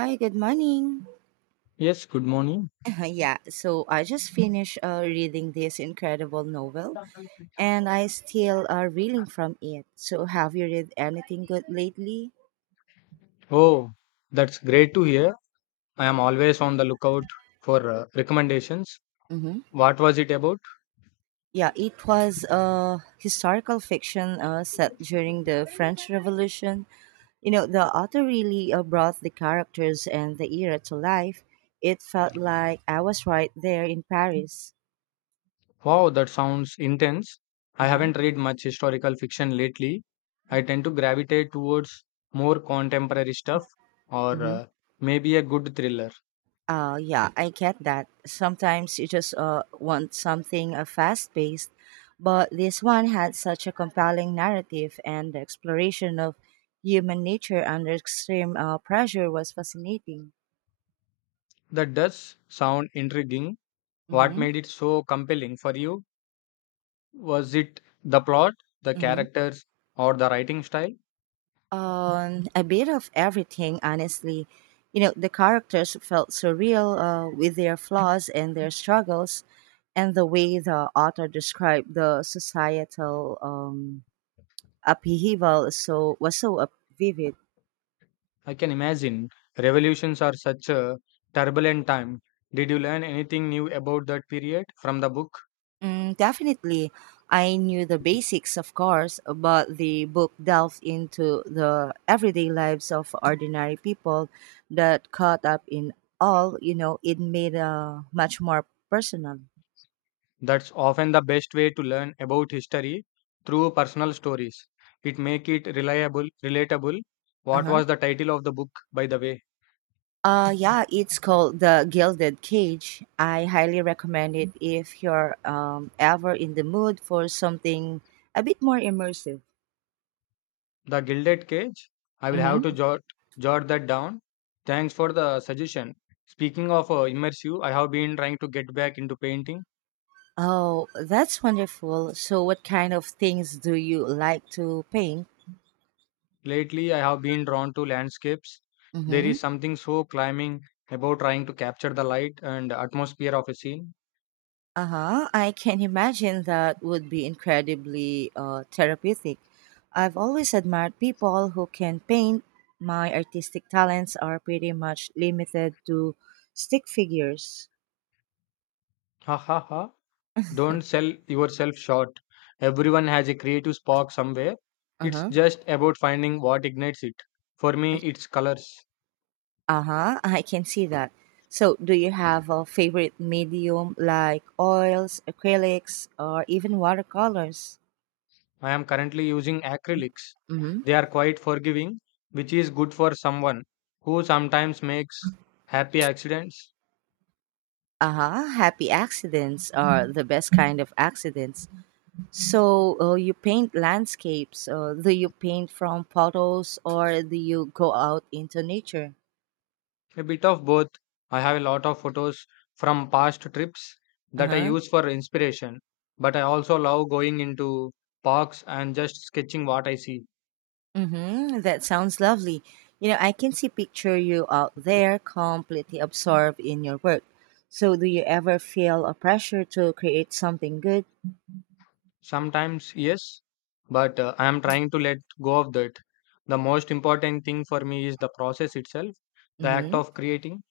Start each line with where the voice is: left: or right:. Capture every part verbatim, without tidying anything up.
right: Hi, good morning.
left: Yes, good morning.
right: Yeah, so I just finished uh, reading this incredible novel and I still are reeling from it. So, have you read anything good lately?
left: Oh, that's great to hear. I am always on the lookout for uh, recommendations.
right: Mm-hmm.
left: What was it about?
right: Yeah, it was uh, historical fiction uh, set during the French Revolution. You know, the author really uh, brought the characters and the era to life. It felt like I was right there in Paris.
left: Wow, that sounds intense.
right: Uh
left: I
right: huh.
left: haven't read much historical fiction lately. I tend to gravitate towards more contemporary stuff or uh, maybe a good thriller.
right: Uh, yeah, I get that. Sometimes you just uh, want something uh, fast paced, but this one had such a compelling narrative, and the exploration of human nature under extreme uh, pressure was fascinating.
left: That does sound intriguing. What
right: Mm-hmm.
left: made it so compelling for you? Was it the plot, the
right: Mm-hmm.
left: characters, or the writing style?
right: Um, a bit of everything, honestly. You know, the characters felt surreal uh, with their flaws and their struggles, and the way the author described the societal um, upheaval so was so up- vivid.
left: I can imagine revolutions are such a turbulent time. Did you learn anything new about that period from the book?
right: Mm, definitely, I knew the basics, of course, but the book delved into the everyday lives of ordinary people that caught up in all. You know, it made uh, much more personal.
left: That's often the best way to learn about history through personal stories. It make it reliable, relatable. What
right: Uh-huh.
left: was the title of the book, by the way?
right: Uh yeah, it's called The Gilded Cage. I highly recommend it if you're um, ever in the mood for something a bit more immersive.
left: The Gilded Cage. I will have to jot jot that down. Thanks for the suggestion. Speaking of uh, immersive, I have been trying to get back into painting.
right: Oh, that's wonderful. So, what kind of things do you like to paint?
left: Lately, I have been drawn to landscapes. There
right: Mm-hmm.
left: is something so climbing about trying to capture the light and atmosphere of a scene.
right: Uh huh. I can imagine that would be incredibly uh, therapeutic. I've always admired people who can paint. My artistic talents are pretty much limited to stick figures.
left: Ha ha ha. Don't sell yourself short. Everyone has a creative spark somewhere.
right: Uh
left: It's
right: huh.
left: just about finding what ignites it. For me, it's colors.
right: Uh huh. I can see that. So, do you have a favorite medium like oils, acrylics, or even watercolors?
left: I am currently using acrylics. They are quite forgiving, which is good for someone who sometimes makes happy accidents.
right: Uh-huh. Happy accidents are the best kind of accidents. So uh, you paint landscapes. Uh, do you paint from photos or do you go out into nature?
left: A bit of both. I have a lot of photos from past trips that I
right: Uh-huh.
left: use for inspiration, but I also love going into parks and just sketching what I see.
right: Mm-hmm. That sounds lovely. You know, I can see picture you out there completely absorbed in your work. So do you ever feel a pressure to create something good?
left: Sometimes, yes, but uh, I am trying to let go of that. The most important thing for me is the process itself, the act
right: Mm-hmm.
left: of creating.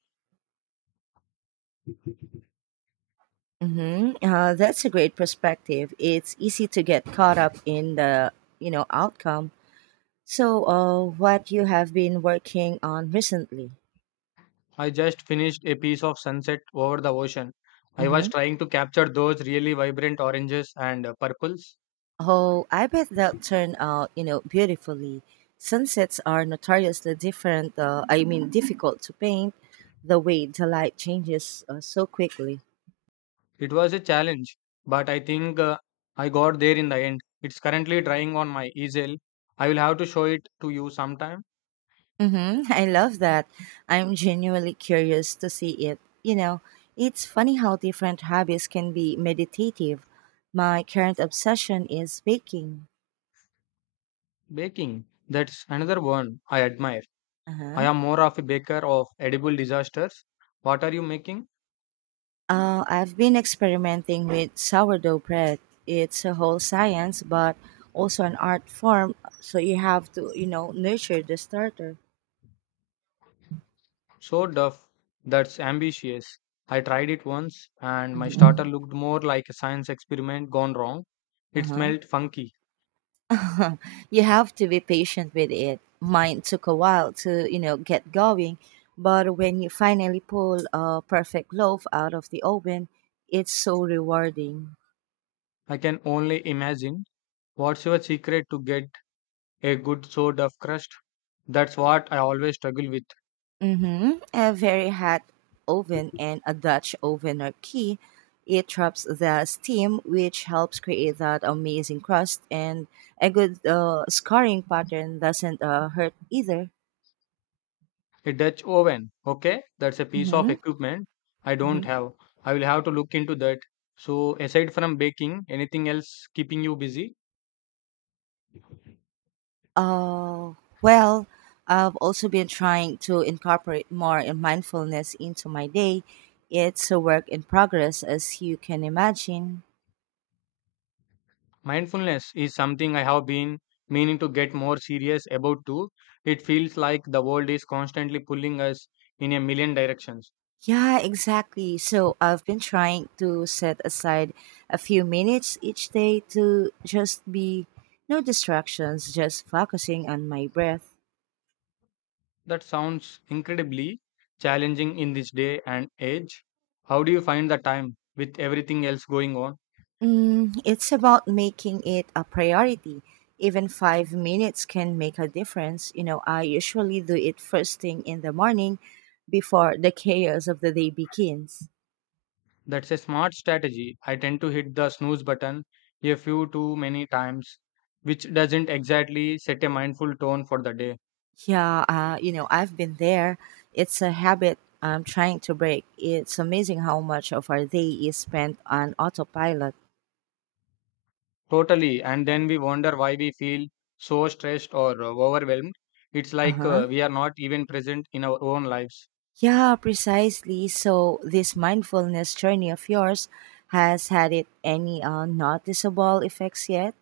right: Mm-hmm. Uh, that's a great perspective. It's easy to get caught up in the, you know, outcome. So, uh, what you have been working on recently?
left: I just finished a piece of sunset over the ocean. I was
right: Mm-hmm.
left: trying to capture those really vibrant oranges and uh, purples.
right: Oh, I bet they'll turn out, you know, beautifully. Sunsets are notoriously different. Uh, I mean, difficult to paint the way the light changes uh, so quickly.
left: It was a challenge, but I think uh, I got there in the end. It's currently drying on my easel. I will have to show it to you sometime.
right: Mm-hmm. I love that. I'm genuinely curious to see it. You know, it's funny how different hobbies can be meditative. My current obsession is baking.
left: Baking, that's another one I admire.
right: Uh
left: I
right: huh.
left: am more of a baker of edible disasters. What are you making?
right: Uh, I've been experimenting with sourdough bread. It's a whole science, but also an art form. So you have to, you know, nurture the starter.
left: So duff, that's ambitious. I tried it once and my starter
right: Mhm.
left: looked more like a science experiment gone wrong. It
right: Uh
left: smelled funky.
right: huh. you have to be patient with it. Mine took a while to, you know, get going, but when you finally pull a perfect loaf out of the oven, it's so rewarding.
left: I can only imagine. What's your secret to get a good sort of crust? That's what I always struggle with.
right: Mm-hmm. A very hot oven and a Dutch oven are key. It traps the steam, which helps create that amazing crust, and a good uh, scarring pattern doesn't uh, hurt either.
left: A Dutch oven, okay? That's a piece of
right: Mm-hmm.
left: equipment I don't
right: Mm-hmm.
left: have. I will have to look into that. So, aside from baking, anything else keeping you busy?
right: Uh, well, I've also been trying to incorporate more in mindfulness into my day. It's a work in progress, as you can imagine.
left: Mindfulness is something I have been meaning to get more serious about too. It feels like the world is constantly pulling us in a million directions.
right: Yeah, exactly. So I've been trying to set aside a few minutes each day to just be no distractions, just focusing on my breath.
left: That sounds incredibly challenging in this day and age. How do you find the time with everything else going on?
right: Mm, it's about making it a priority. Even five minutes can make a difference. You know, I usually do it first thing in the morning before the chaos of the day begins.
left: That's a smart strategy. I tend to hit the snooze button a few too many times, which doesn't exactly set a mindful tone for the day.
right: Yeah, uh, you know, I've been there. It's a habit I'm trying to break. It's amazing how much of our day is spent on autopilot.
left: Totally. And then we wonder why we feel so stressed or uh, overwhelmed. It's
right: Uh
left: like
right: huh.
left: uh, we are not even present in our own lives.
right: Yeah, precisely. So, this mindfulness journey of yours has had it any uh, noticeable effects yet?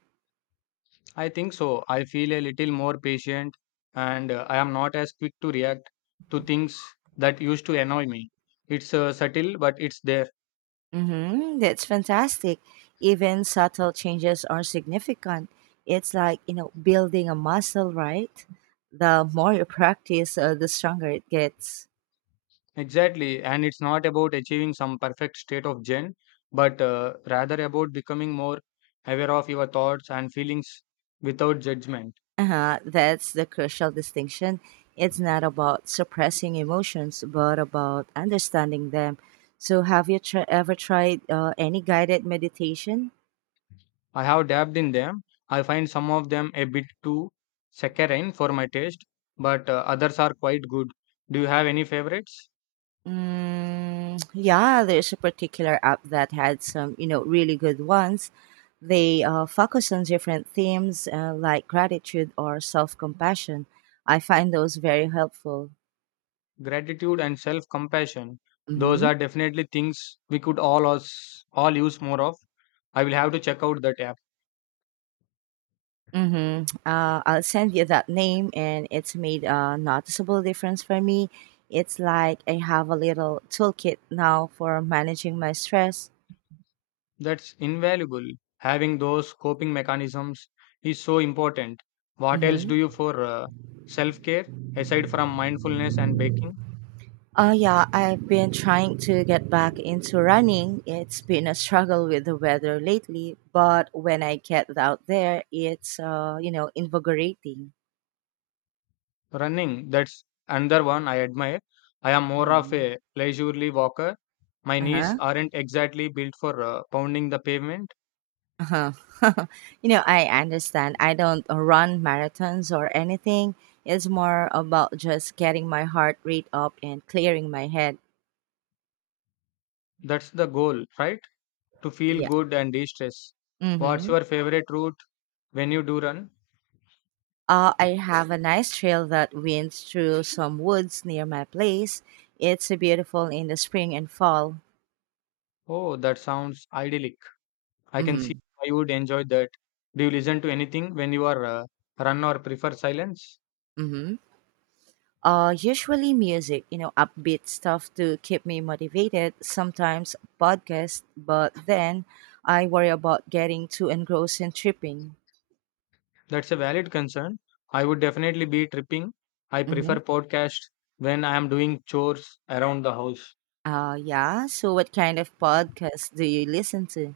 left: I think so. I feel a little more patient and uh, I am not as quick to react to things that used to annoy me. It's uh, subtle, but it's there.
right: Mm-hmm. That's fantastic. Even subtle changes are significant. It's like, you know, building a muscle, right? The more you practice, uh, the stronger it gets.
left: Exactly, and it's not about achieving some perfect state of Zen, but uh, rather about becoming more aware of your thoughts and feelings without judgment.
right: Uh-huh. That's the crucial distinction. It's not about suppressing emotions, but about understanding them. So, have you tr- ever tried uh, any guided meditation?
left: I have dabbled in them. I find some of them a bit too saccharine for my taste, but uh, others are quite good. Do you have any favorites?
right: Mm, yeah, there's a particular app that had some, you know, really good ones. They uh, focus on different themes uh, like gratitude or self compassion. I find those very helpful.
left: Gratitude and self-compassion. Those are definitely things we could all us all use more of. I will have to check out that app.
right: Mm-hmm. Uh, I'll send you that name, and it's made a noticeable difference for me. It's like I have a little toolkit now for managing my stress.
left: That's invaluable. Having those coping mechanisms is so important. What else do you
right: Mm-hmm.
left: for uh, self care aside from mindfulness and baking?
right: Oh, yeah, I've been trying to get back into running. It's been a struggle with the weather lately, but when I get out there, it's, uh, you know, invigorating.
left: Running, that's another one I admire. I am more of
right: Mhm.
left: a leisurely walker. My knees
right: Uh-huh.
left: aren't exactly built for uh, pounding the pavement.
right: Uh-huh. you know, I understand. I don't run marathons or anything. It's more about just getting my heart rate up and clearing my head.
left: That's the goal, right? To feel
right: Yeah.
left: good and de stress. What's
right: Mm-hmm.
left: your favorite route when you do run?
right: Uh, I have a nice trail that winds through some woods near my place. It's beautiful in the spring and fall.
left: Oh, that sounds idyllic. I can see
right: Mm-hmm.
left: why you would enjoy that. Do you listen to anything when you are uh, run or prefer silence?
right: Mm-hmm. Uh, usually music, you know, upbeat stuff to keep me motivated. Sometimes podcast, but then I worry about getting too engrossed in tripping.
left: That's a valid concern. I would definitely be tripping. I prefer
right: Mhm.
left: podcast when I am doing chores around the house.
right: Oh, yeah. So, what kind of podcast do you listen to?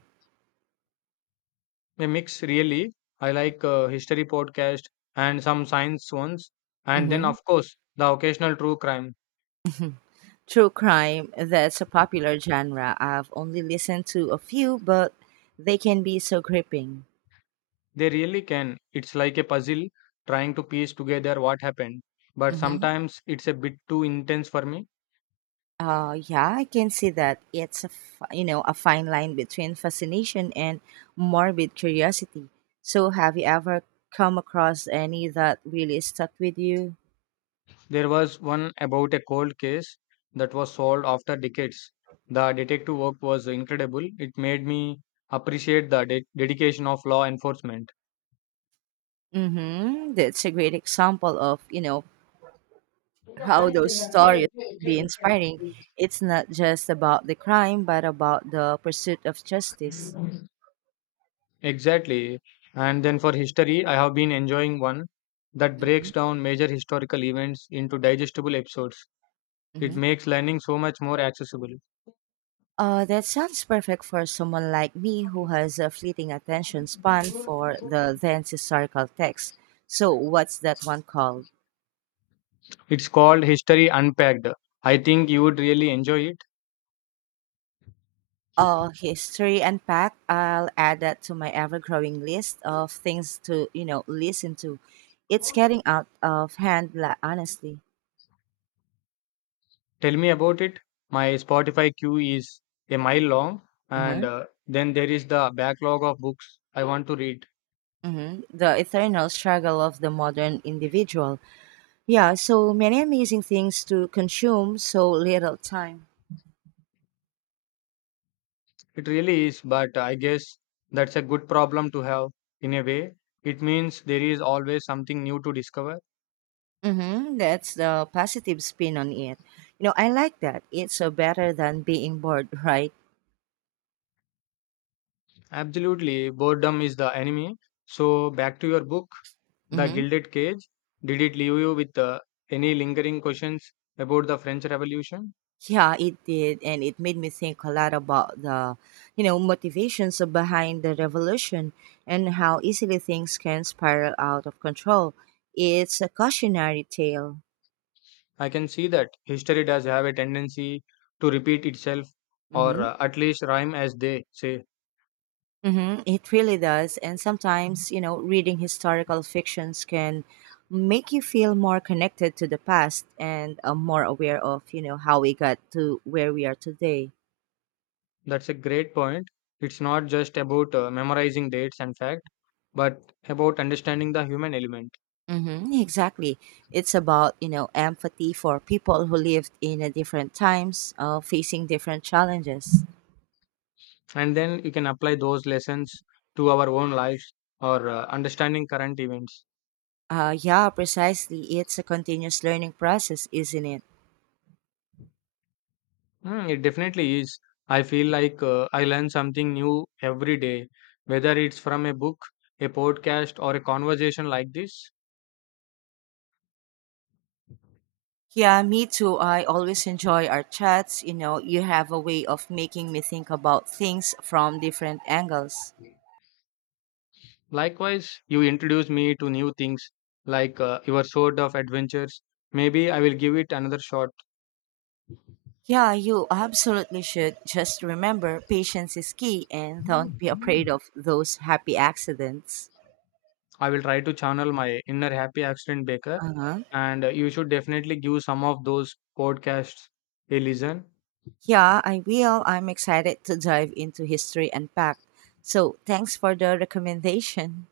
left: A mix really. I like uh, history podcast and some science ones and then
right: Mm-hmm.
left: of course the occasional true crime.
right: True crime, that's a popular genre. I've only listened to a few, but they can be so gripping.
left: They really can. It's like a puzzle trying to piece together what happened. But
right: Mm-hmm.
left: sometimes it's a bit too intense for me.
right: Uh, yeah, I can see that it's a fi- you know a fine line between fascination and morbid curiosity. So, have you ever come across any that really stuck with you?
left: There was one about a cold case that was solved after decades. The detective work was incredible. It made me appreciate the de- dedication of law enforcement.
right: Mm-hmm. That's a great example of you know how those stories can be inspiring. It's not just about the crime, but about the pursuit of justice.
left: Exactly. And then for history, I have been enjoying one that breaks
right: Hmm.
left: down major historical events into digestible episodes. It
right: Hmm.
left: makes learning so much more accessible.
right: Uh, that sounds perfect for someone like me who has a fleeting attention span for the dense historical text. So, what's that one called?
left: It's called History Unpacked. I think you would really enjoy it.
right: Uh, History Unpacked. I'll add that to my ever growing list of things to, you know, listen to. It's getting out of hand, la- honestly.
left: Tell me about it. My Spotify queue is a mile long, and uh, then there is the backlog of books I want to read.
right: Hmm. The eternal struggle of the modern individual. Yeah, so many amazing things to consume, so little time.
left: It really is, but I guess that's a good problem to have in a way. It means there is always something new to discover.
right: Mm-hmm. That's the positive spin on it. You know, I like that. It's uh, better than being bored, right?
left: Absolutely, boredom is the enemy. So, back to your book, The
right: Mm-hmm.
left: Gilded Cage. Did it leave you with uh, any lingering questions about the French Revolution?
right: Yeah, it did, and it made me think a lot about the, you know, motivations behind the revolution and how easily things can spiral out of control. It's a cautionary tale.
left: I can see that history does have a tendency to repeat itself or
right: Mm-hmm.
left: uh, at least rhyme as they say.
right: Mm-hmm, it really does. And sometimes, you know, reading historical fictions can make you feel more connected to the past and uh, more aware of, you know, how we got to where we are today.
left: That's a great point. It's not just about uh, memorizing dates and fact, but about understanding the human element.
right: Mm-hmm, exactly. It's about, you know, empathy for people who lived in a different times, uh, facing different challenges.
left: And then you can apply those lessons to our own lives or uh, understanding current events.
right: Uh, yeah, precisely. It's a continuous learning process, isn't it?
left: Hmm, it definitely is. I feel like uh, I learn something new every day, whether it's from a book, a podcast, or a conversation like this.
right: Yeah, me too. I always enjoy our chats. You know, you have a way of making me think about things from different angles.
left: Likewise, you introduce me to new things like uh, your sword of adventures. Maybe I will give it another shot.
right: Yeah, you absolutely should. Just remember, patience is key and don't be afraid of those happy accidents.
left: I will try to channel my inner happy accident baker,
right: Uh-huh.
left: and uh, you should definitely give some of those podcasts a listen
right: Yeah, I will. I'm excited to dive into History Unpacked. So thanks for the recommendation.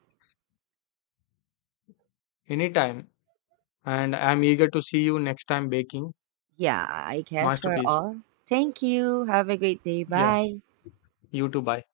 left: anytime. And I'm eager to see you next time baking
right: Yeah, I guess we're
left: masterpiece.
right: all. Thank you. Have a great day.
left: Yeah,
right: Bye.
left: you too. Bye.